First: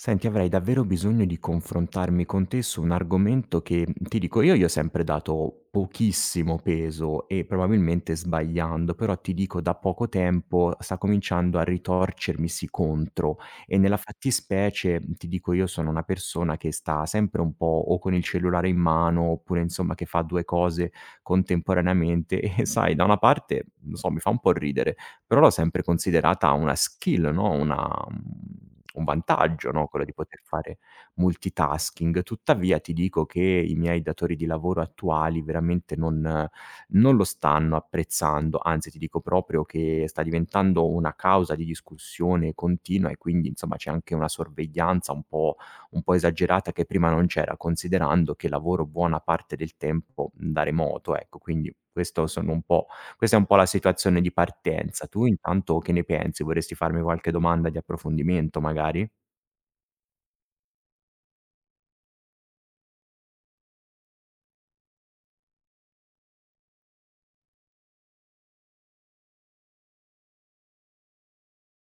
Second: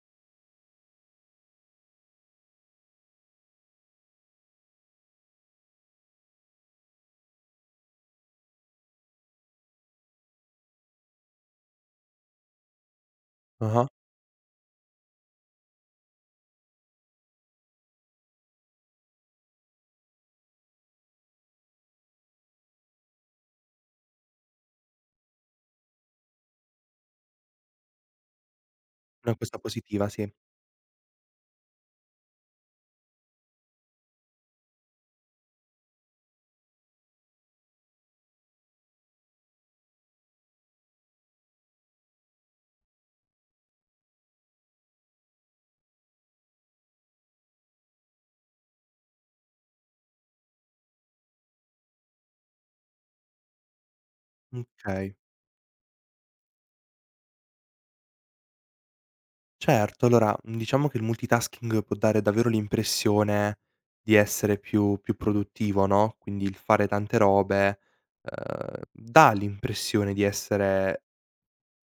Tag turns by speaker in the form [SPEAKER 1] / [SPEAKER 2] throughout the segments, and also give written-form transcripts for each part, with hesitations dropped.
[SPEAKER 1] Senti, avrei davvero bisogno di confrontarmi con te su un argomento che, ti dico, io gli ho sempre dato pochissimo peso e probabilmente sbagliando, però ti dico, da poco tempo sta cominciando a ritorcermisi contro e
[SPEAKER 2] Ah-ah,
[SPEAKER 1] nella fattispecie, ti dico, io sono una persona che sta sempre un po' o con il cellulare in mano oppure insomma che fa due cose contemporaneamente e sai, da una parte, non so, mi fa un po' ridere, però l'ho sempre considerata una skill, no, una un
[SPEAKER 2] una cosa
[SPEAKER 1] vantaggio, no, quello
[SPEAKER 2] positiva,
[SPEAKER 1] di
[SPEAKER 2] sì.
[SPEAKER 1] poter fare multitasking. Tuttavia ti dico che i miei datori di lavoro attuali veramente non lo stanno apprezzando, anzi ti dico proprio che sta diventando una causa di discussione continua e quindi insomma c'è anche una sorveglianza un po' esagerata che prima non c'era, considerando che lavoro buona parte del tempo da remoto, ecco. Quindi questo sono un po' Questa è un po' la situazione di partenza.
[SPEAKER 2] Okay.
[SPEAKER 1] Tu intanto che ne pensi? Vorresti farmi qualche domanda di approfondimento magari?
[SPEAKER 2] Certo, allora, diciamo che il multitasking può dare davvero l'impressione di essere più produttivo, no, quindi il fare tante robe, dà l'impressione di essere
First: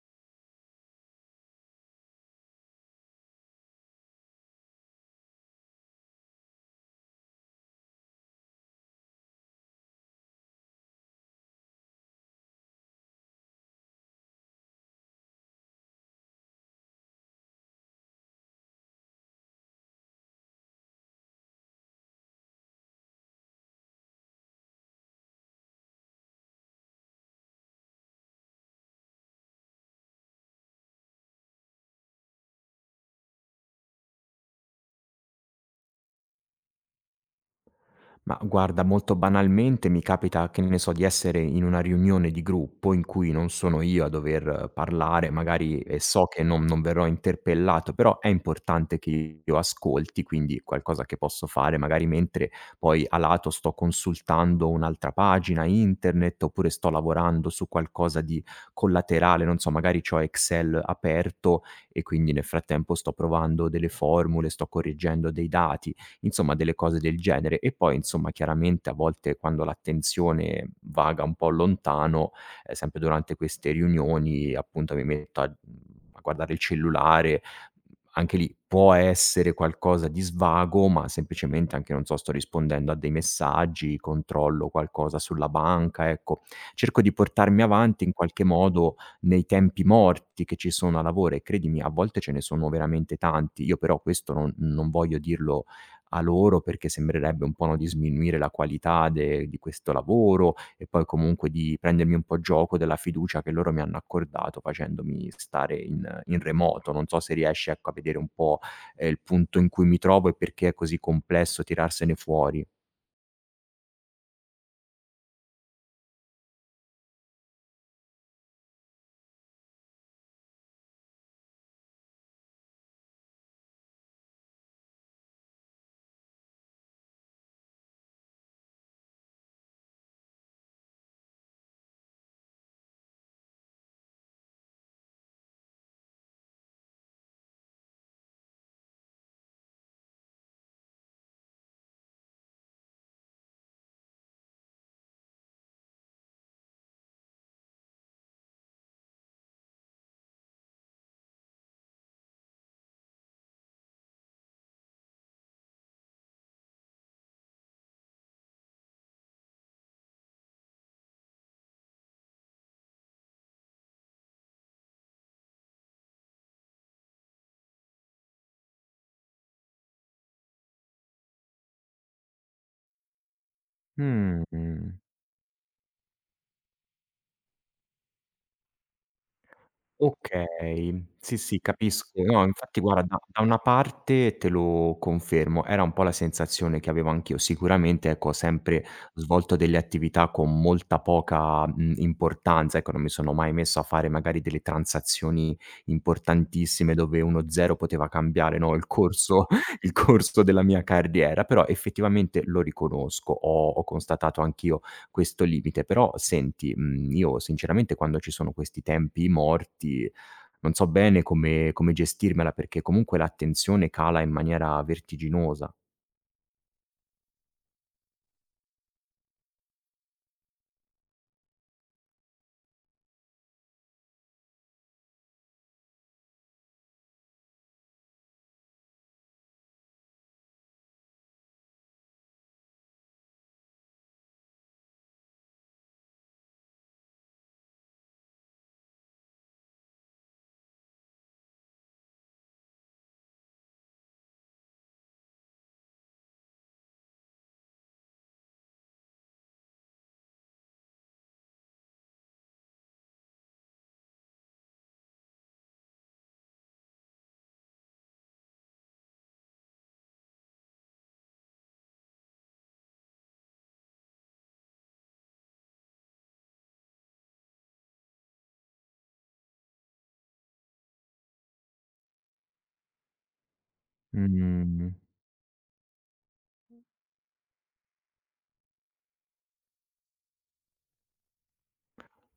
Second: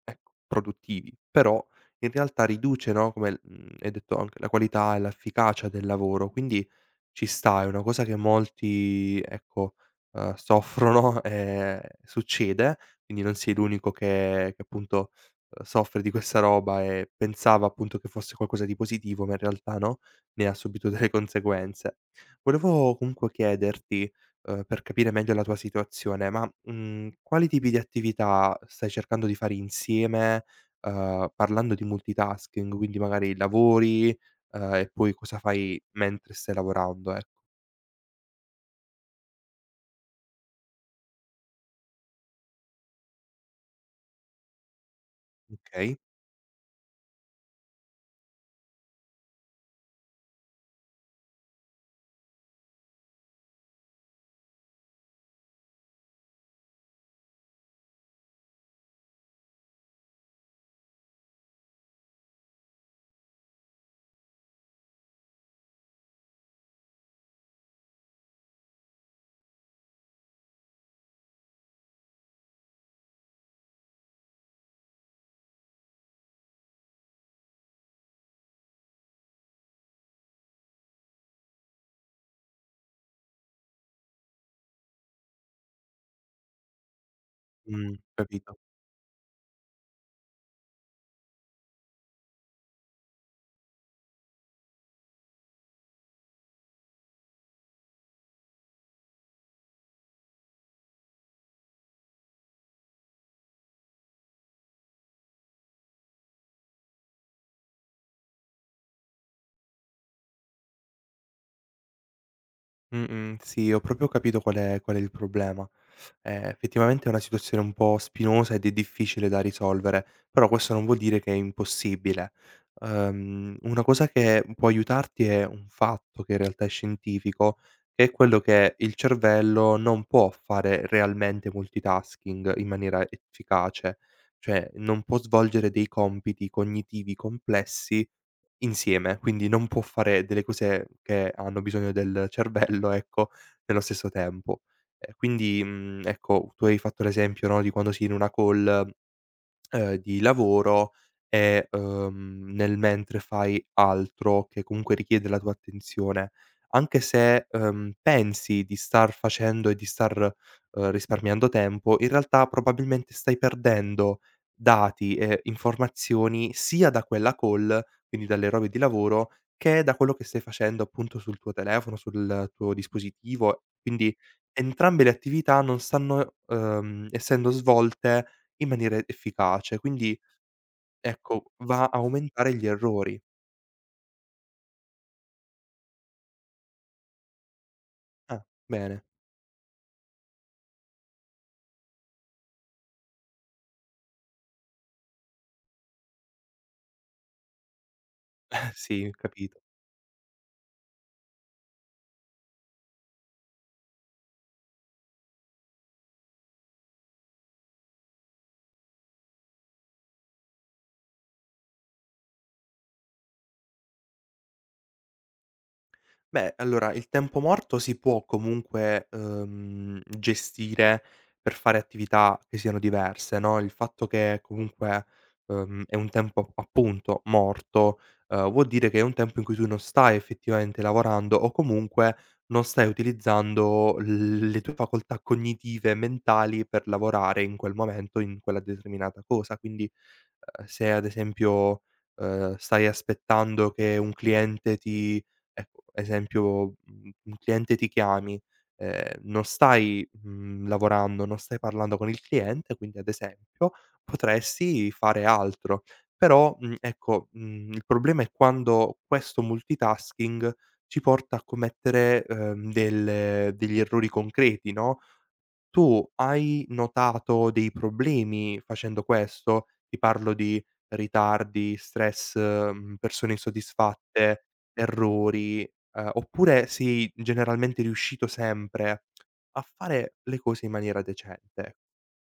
[SPEAKER 2] ecco, produttivi, però in realtà riduce, no, come hai detto anche la qualità e l'efficacia del lavoro, quindi ci sta, è una cosa che molti, ecco, soffrono, succede, quindi non sei l'unico che appunto, soffre di questa roba e pensava appunto che fosse qualcosa di positivo, ma in realtà no, ne ha subito delle conseguenze. Volevo comunque chiederti per capire meglio la tua situazione, ma, quali tipi di attività stai cercando di fare insieme, parlando di multitasking, quindi magari lavori, e poi cosa fai mentre stai lavorando, ecco.
[SPEAKER 1] Ma guarda, molto banalmente mi capita, che ne so, di essere in una riunione di gruppo in cui non sono io a dover parlare, magari e
[SPEAKER 2] Okay,
[SPEAKER 1] so che non verrò interpellato, però è importante che io ascolti, quindi qualcosa che posso fare magari mentre poi a lato sto consultando un'altra pagina internet oppure sto lavorando su qualcosa di collaterale, non so, magari ho Excel aperto e quindi nel frattempo sto provando delle formule, sto correggendo dei dati insomma delle cose del genere. E poi insomma chiaramente a volte quando l'attenzione vaga un po' lontano, sempre durante queste riunioni appunto mi metto a a guardare il cellulare, anche lì può essere qualcosa di svago, ma semplicemente anche, non so, sto rispondendo a dei messaggi, controllo qualcosa sulla banca, ecco. Cerco di portarmi avanti in qualche
[SPEAKER 2] capito.
[SPEAKER 1] modo nei tempi morti che ci sono a lavoro e credimi a volte ce ne sono veramente tanti. Io però questo non voglio dirlo a loro, perché sembrerebbe un po', no, di sminuire la qualità de di questo lavoro e poi comunque di prendermi un po' gioco della fiducia che loro mi hanno accordato facendomi stare in remoto. Non so se riesci, ecco, a vedere un po', il punto in cui mi trovo e perché è così complesso tirarsene fuori.
[SPEAKER 2] Mh-mh. Sì, ho proprio capito qual è il problema. Effettivamente è una situazione un po' spinosa ed è difficile da risolvere, però questo non vuol dire che è impossibile. Una cosa che può aiutarti è un fatto che in realtà è scientifico, che è quello che il cervello non può fare realmente multitasking in maniera efficace, cioè non può svolgere dei compiti cognitivi complessi insieme, quindi non può fare delle cose che hanno bisogno del cervello, ecco, nello stesso tempo. Ecco, tu hai fatto l'esempio, no, di quando si è in una call di lavoro e, nel mentre fai altro che comunque richiede la tua attenzione. Anche se, pensi di star facendo e di star, risparmiando tempo, in realtà probabilmente stai perdendo dati e informazioni sia da quella call, quindi dalle robe di lavoro, che da quello che stai facendo appunto sul tuo telefono, sul tuo dispositivo. Quindi
[SPEAKER 1] Mh.
[SPEAKER 2] entrambe le attività non stanno, essendo svolte in maniera efficace, quindi
[SPEAKER 1] Okay. Sì,
[SPEAKER 2] ecco,
[SPEAKER 1] sì,
[SPEAKER 2] va a
[SPEAKER 1] capisco. No,
[SPEAKER 2] aumentare gli
[SPEAKER 1] infatti guarda, da
[SPEAKER 2] errori.
[SPEAKER 1] da una parte te lo confermo, era un po' la sensazione che avevo anch'io. Sicuramente, ecco, ho
[SPEAKER 2] Ah,
[SPEAKER 1] sempre
[SPEAKER 2] bene.
[SPEAKER 1] svolto delle attività con molta poca, importanza, ecco, non mi sono mai messo a fare magari delle transazioni importantissime dove uno 0 poteva cambiare, no, il
[SPEAKER 2] Sì,
[SPEAKER 1] corso
[SPEAKER 2] capito.
[SPEAKER 1] il corso della mia carriera, però effettivamente lo riconosco. Ho constatato anch'io questo limite. Però senti, io sinceramente quando ci sono questi tempi morti, non so bene come gestirmela, perché comunque l'attenzione cala in maniera vertiginosa.
[SPEAKER 2] Beh, allora il tempo morto si può comunque, gestire per fare attività che siano diverse, no, il fatto che comunque, è un tempo appunto morto, vuol dire che è un tempo in cui tu non stai effettivamente lavorando o comunque non stai utilizzando l le tue facoltà cognitive e mentali per lavorare in quel momento in quella determinata cosa. Quindi se ad esempio, stai aspettando che un cliente ti ecco, esempio, un cliente ti chiami, non stai, lavorando, non stai parlando con il cliente, quindi ad esempio potresti fare altro. Però, il problema è quando questo multitasking ci porta a commettere, delle degli errori concreti, no, tu hai notato dei problemi facendo questo? Ti parlo di ritardi, stress, persone insoddisfatte,
[SPEAKER 1] Mhmm.
[SPEAKER 2] errori, oppure sei generalmente riuscito sempre a fare le cose in maniera decente?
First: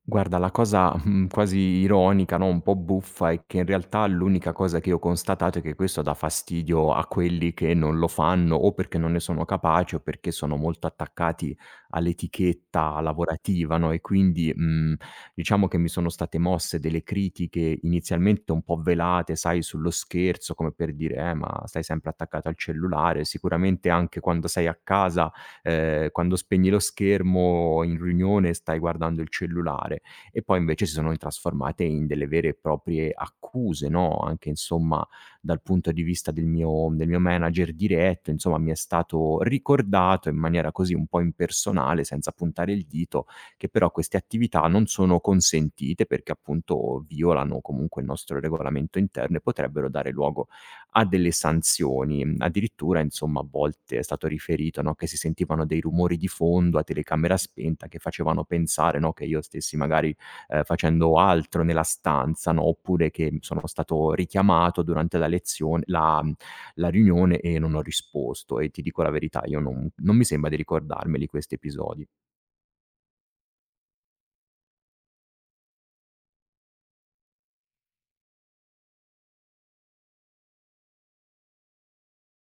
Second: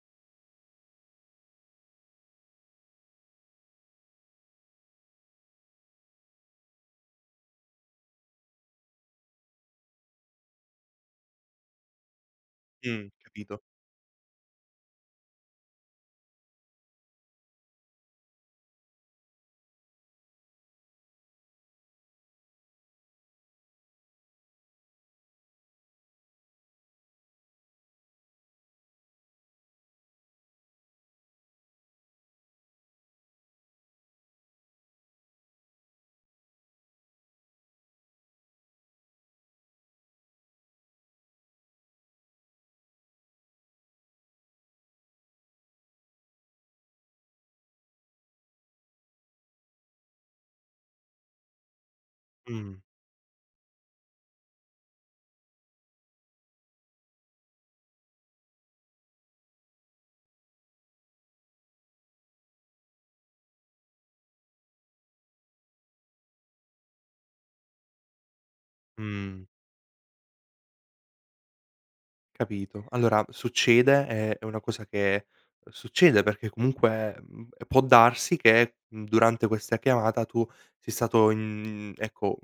[SPEAKER 1] Guarda, la cosa, quasi ironica, no, un po' buffa, è che in realtà l'unica cosa che ho constatato è che questo dà fastidio a quelli che non lo fanno, o perché non ne sono capaci, o perché sono molto attaccati all'etichetta
[SPEAKER 2] Capito.
[SPEAKER 1] lavorativa, no, e quindi, diciamo che mi sono state mosse delle critiche inizialmente un po' velate, sai, sullo scherzo, come per dire: ma stai sempre attaccato al cellulare". Sicuramente anche quando sei a casa, quando spegni lo schermo in riunione stai guardando il cellulare e poi invece si sono trasformate in delle vere e proprie accuse, no, anche insomma dal punto di vista del mio manager diretto, insomma mi è stato ricordato in maniera così un po' impersonale, senza puntare il dito, che però queste attività non sono consentite perché appunto violano comunque il nostro regolamento interno e potrebbero dare luogo a delle sanzioni.
[SPEAKER 2] Mh,
[SPEAKER 1] Addirittura insomma a volte è stato riferito, no, che si sentivano dei rumori di fondo a telecamera spenta che facevano pensare, no, che io stessi magari facendo altro nella stanza, no, oppure che sono stato richiamato durante la lezione la la riunione e non ho risposto e ti dico la verità,
[SPEAKER 2] mh.
[SPEAKER 1] io non mi sembra di ricordarmeli questi episodi.
[SPEAKER 2] Capito. Allora succede, è una cosa che succede perché comunque, può darsi che, durante questa chiamata tu sei stato in ecco,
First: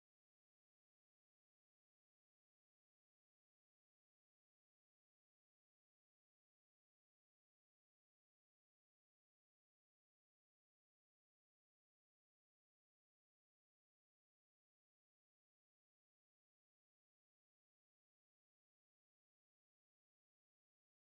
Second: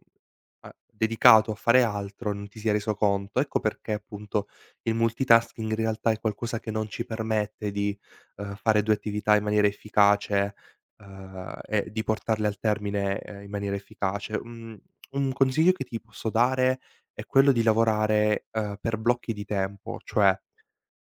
[SPEAKER 2] a dedicato a fare altro, non ti sia reso conto. Ecco perché appunto il multitasking in realtà è qualcosa che non ci permette di, fare 2 attività in maniera efficace, e di portarle al termine, in maniera efficace. Mhmm, un consiglio che ti posso dare è quello di lavorare, per blocchi di tempo, cioè,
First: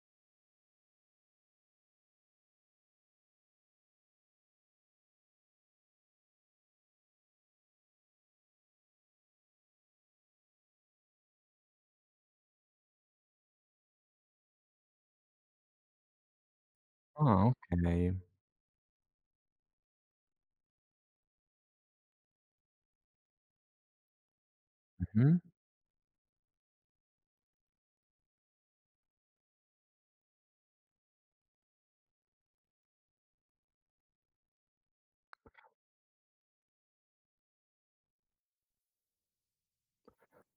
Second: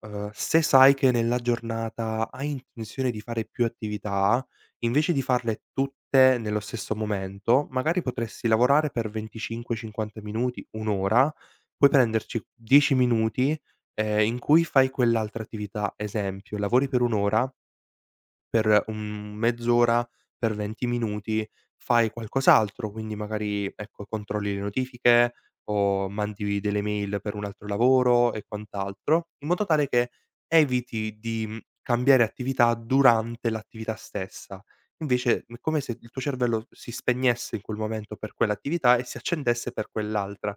[SPEAKER 2] se sai che nella giornata hai intenzione di fare più attività, invece di farle tutte nello stesso momento, magari potresti lavorare per 25, 50 minuti, 1 ora, poi prenderci 10 minuti, in cui fai quell'altra attività. Esempio: lavori per 1
[SPEAKER 1] Ah,
[SPEAKER 2] ora
[SPEAKER 1] okay.
[SPEAKER 2] per, mezz'ora, per 20 minuti fai qualcos'altro, quindi magari, ecco, controlli le notifiche
[SPEAKER 1] Mh-mh.
[SPEAKER 2] o mandi delle mail per un altro lavoro e quant'altro, in modo tale che eviti di, cambiare attività durante l'attività stessa. Invece è come se il tuo cervello si spegnesse in quel momento per quell'attività e si accendesse per quell'altra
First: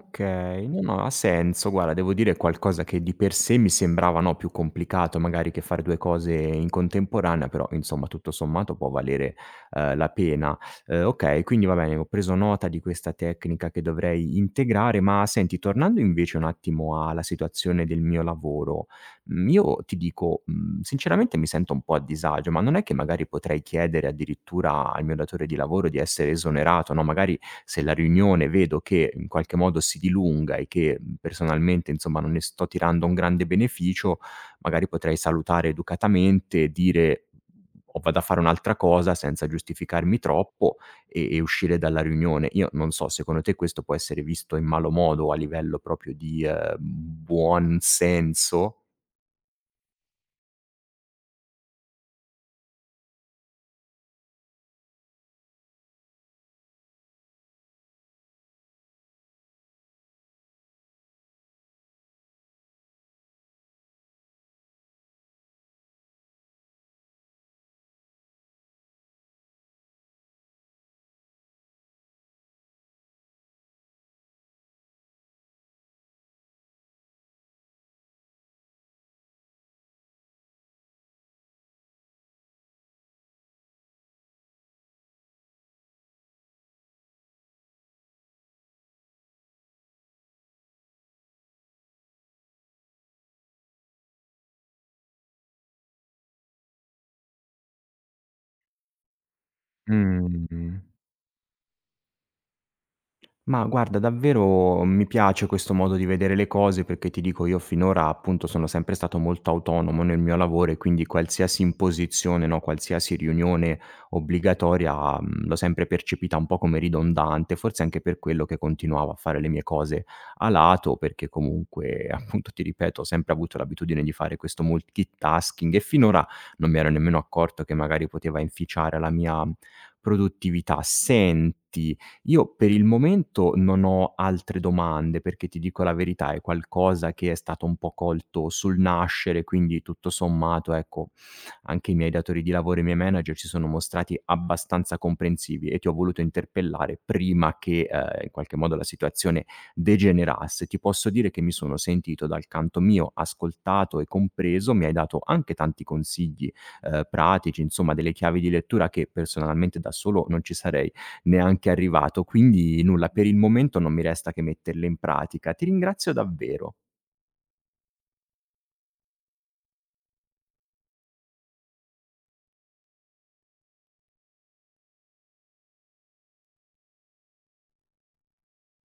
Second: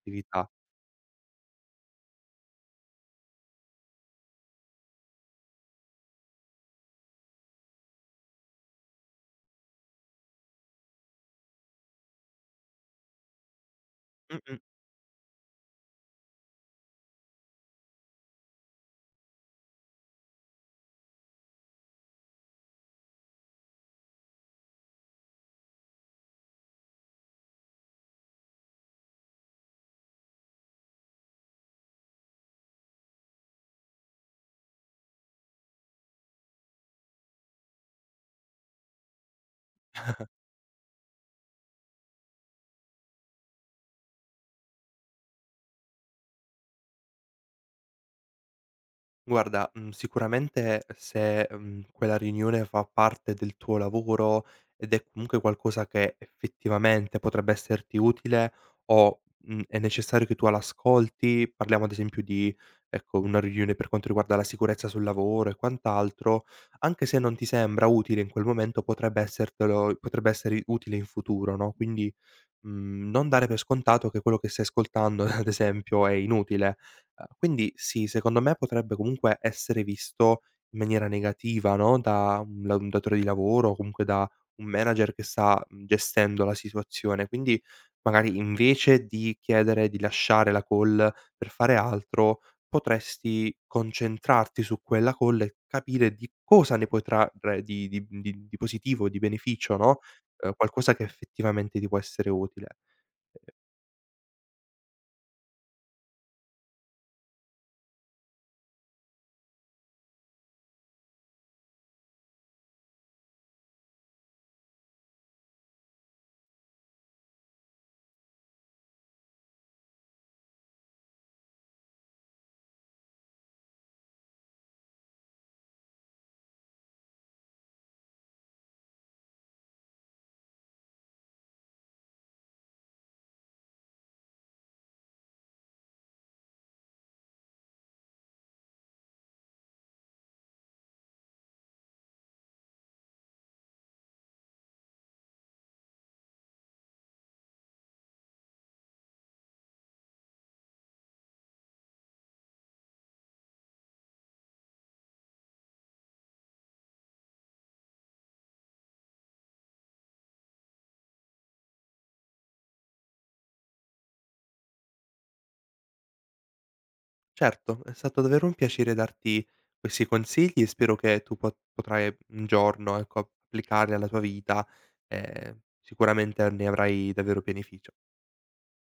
[SPEAKER 2] attività.
[SPEAKER 1] no, no, ha senso. Guarda, devo dire è qualcosa che di per sé mi sembrava, no, più complicato magari che fare 2 cose in contemporanea, però insomma tutto sommato può valere, la pena. Okay, quindi va bene, ho preso nota di questa tecnica che dovrei
[SPEAKER 2] Mh-mh.
[SPEAKER 1] integrare, ma senti, tornando invece un attimo alla situazione del mio lavoro, io ti dico, sinceramente mi sento un po' a disagio, ma non è che magari potrei chiedere addirittura al mio datore di lavoro di essere esonerato, no, magari se la riunione vedo che in qualche modo si dilunga e che, personalmente insomma non ne sto tirando un grande beneficio, magari potrei salutare educatamente e dire: "O vado a fare un'altra cosa", senza giustificarmi troppo e uscire dalla riunione. Io non so, secondo te questo può essere visto in malo modo a livello proprio di, buon senso?
[SPEAKER 2] Guarda, sicuramente se, quella riunione fa parte del tuo lavoro ed è comunque qualcosa che effettivamente potrebbe esserti utile o, è necessario che tu l'ascolti, parliamo ad esempio di, ecco, una riunione per quanto riguarda la sicurezza sul lavoro e quant'altro, anche se non ti sembra utile in quel momento potrebbe essertelo potrebbe essere utile in futuro, no, quindi non dare per scontato che quello che stai ascoltando, ad esempio, è inutile. Quindi sì, secondo me potrebbe comunque essere visto in maniera negativa, no, da un datore di lavoro o comunque da un manager che sta, gestendo la situazione. Quindi magari invece di chiedere di lasciare la call per fare altro, potresti concentrarti su quella call e capire di cosa ne puoi trarre di positivo, di beneficio, no,
[SPEAKER 1] Mh-mh.
[SPEAKER 2] qualcosa che effettivamente ti può essere utile. Ehm,
[SPEAKER 1] Ma guarda, davvero mi piace questo modo di vedere le cose perché ti dico, io finora appunto sono sempre stato molto autonomo nel mio lavoro e quindi qualsiasi imposizione, no, qualsiasi riunione obbligatoria l'ho sempre percepita un po' come ridondante, forse anche per quello che continuavo a fare le mie cose a lato, perché comunque appunto ti ripeto, ho sempre avuto l'abitudine di fare questo multitasking e finora non mi ero nemmeno accorto che magari poteva inficiare la mia produttività. Senti. Io per il momento non ho altre domande, perché ti dico la verità, è qualcosa che è stato un po' colto sul nascere, quindi tutto sommato, ecco, anche i miei datori di lavoro e i miei manager si sono mostrati abbastanza comprensivi e ti ho voluto interpellare prima che, in qualche modo la situazione degenerasse. Ti posso dire che mi sono sentito dal canto mio ascoltato e compreso, mi hai dato anche tanti consigli, pratici, insomma delle chiavi di lettura che personalmente da solo non ci sarei neanche arrivato. Quindi nulla, per il momento non mi resta che metterle in pratica. Ti ringrazio davvero.
[SPEAKER 2] certo, è stato davvero un piacere darti questi consigli e spero che tu po potrai un giorno, ecco, applicarli alla tua vita e sicuramente ne avrai davvero beneficio.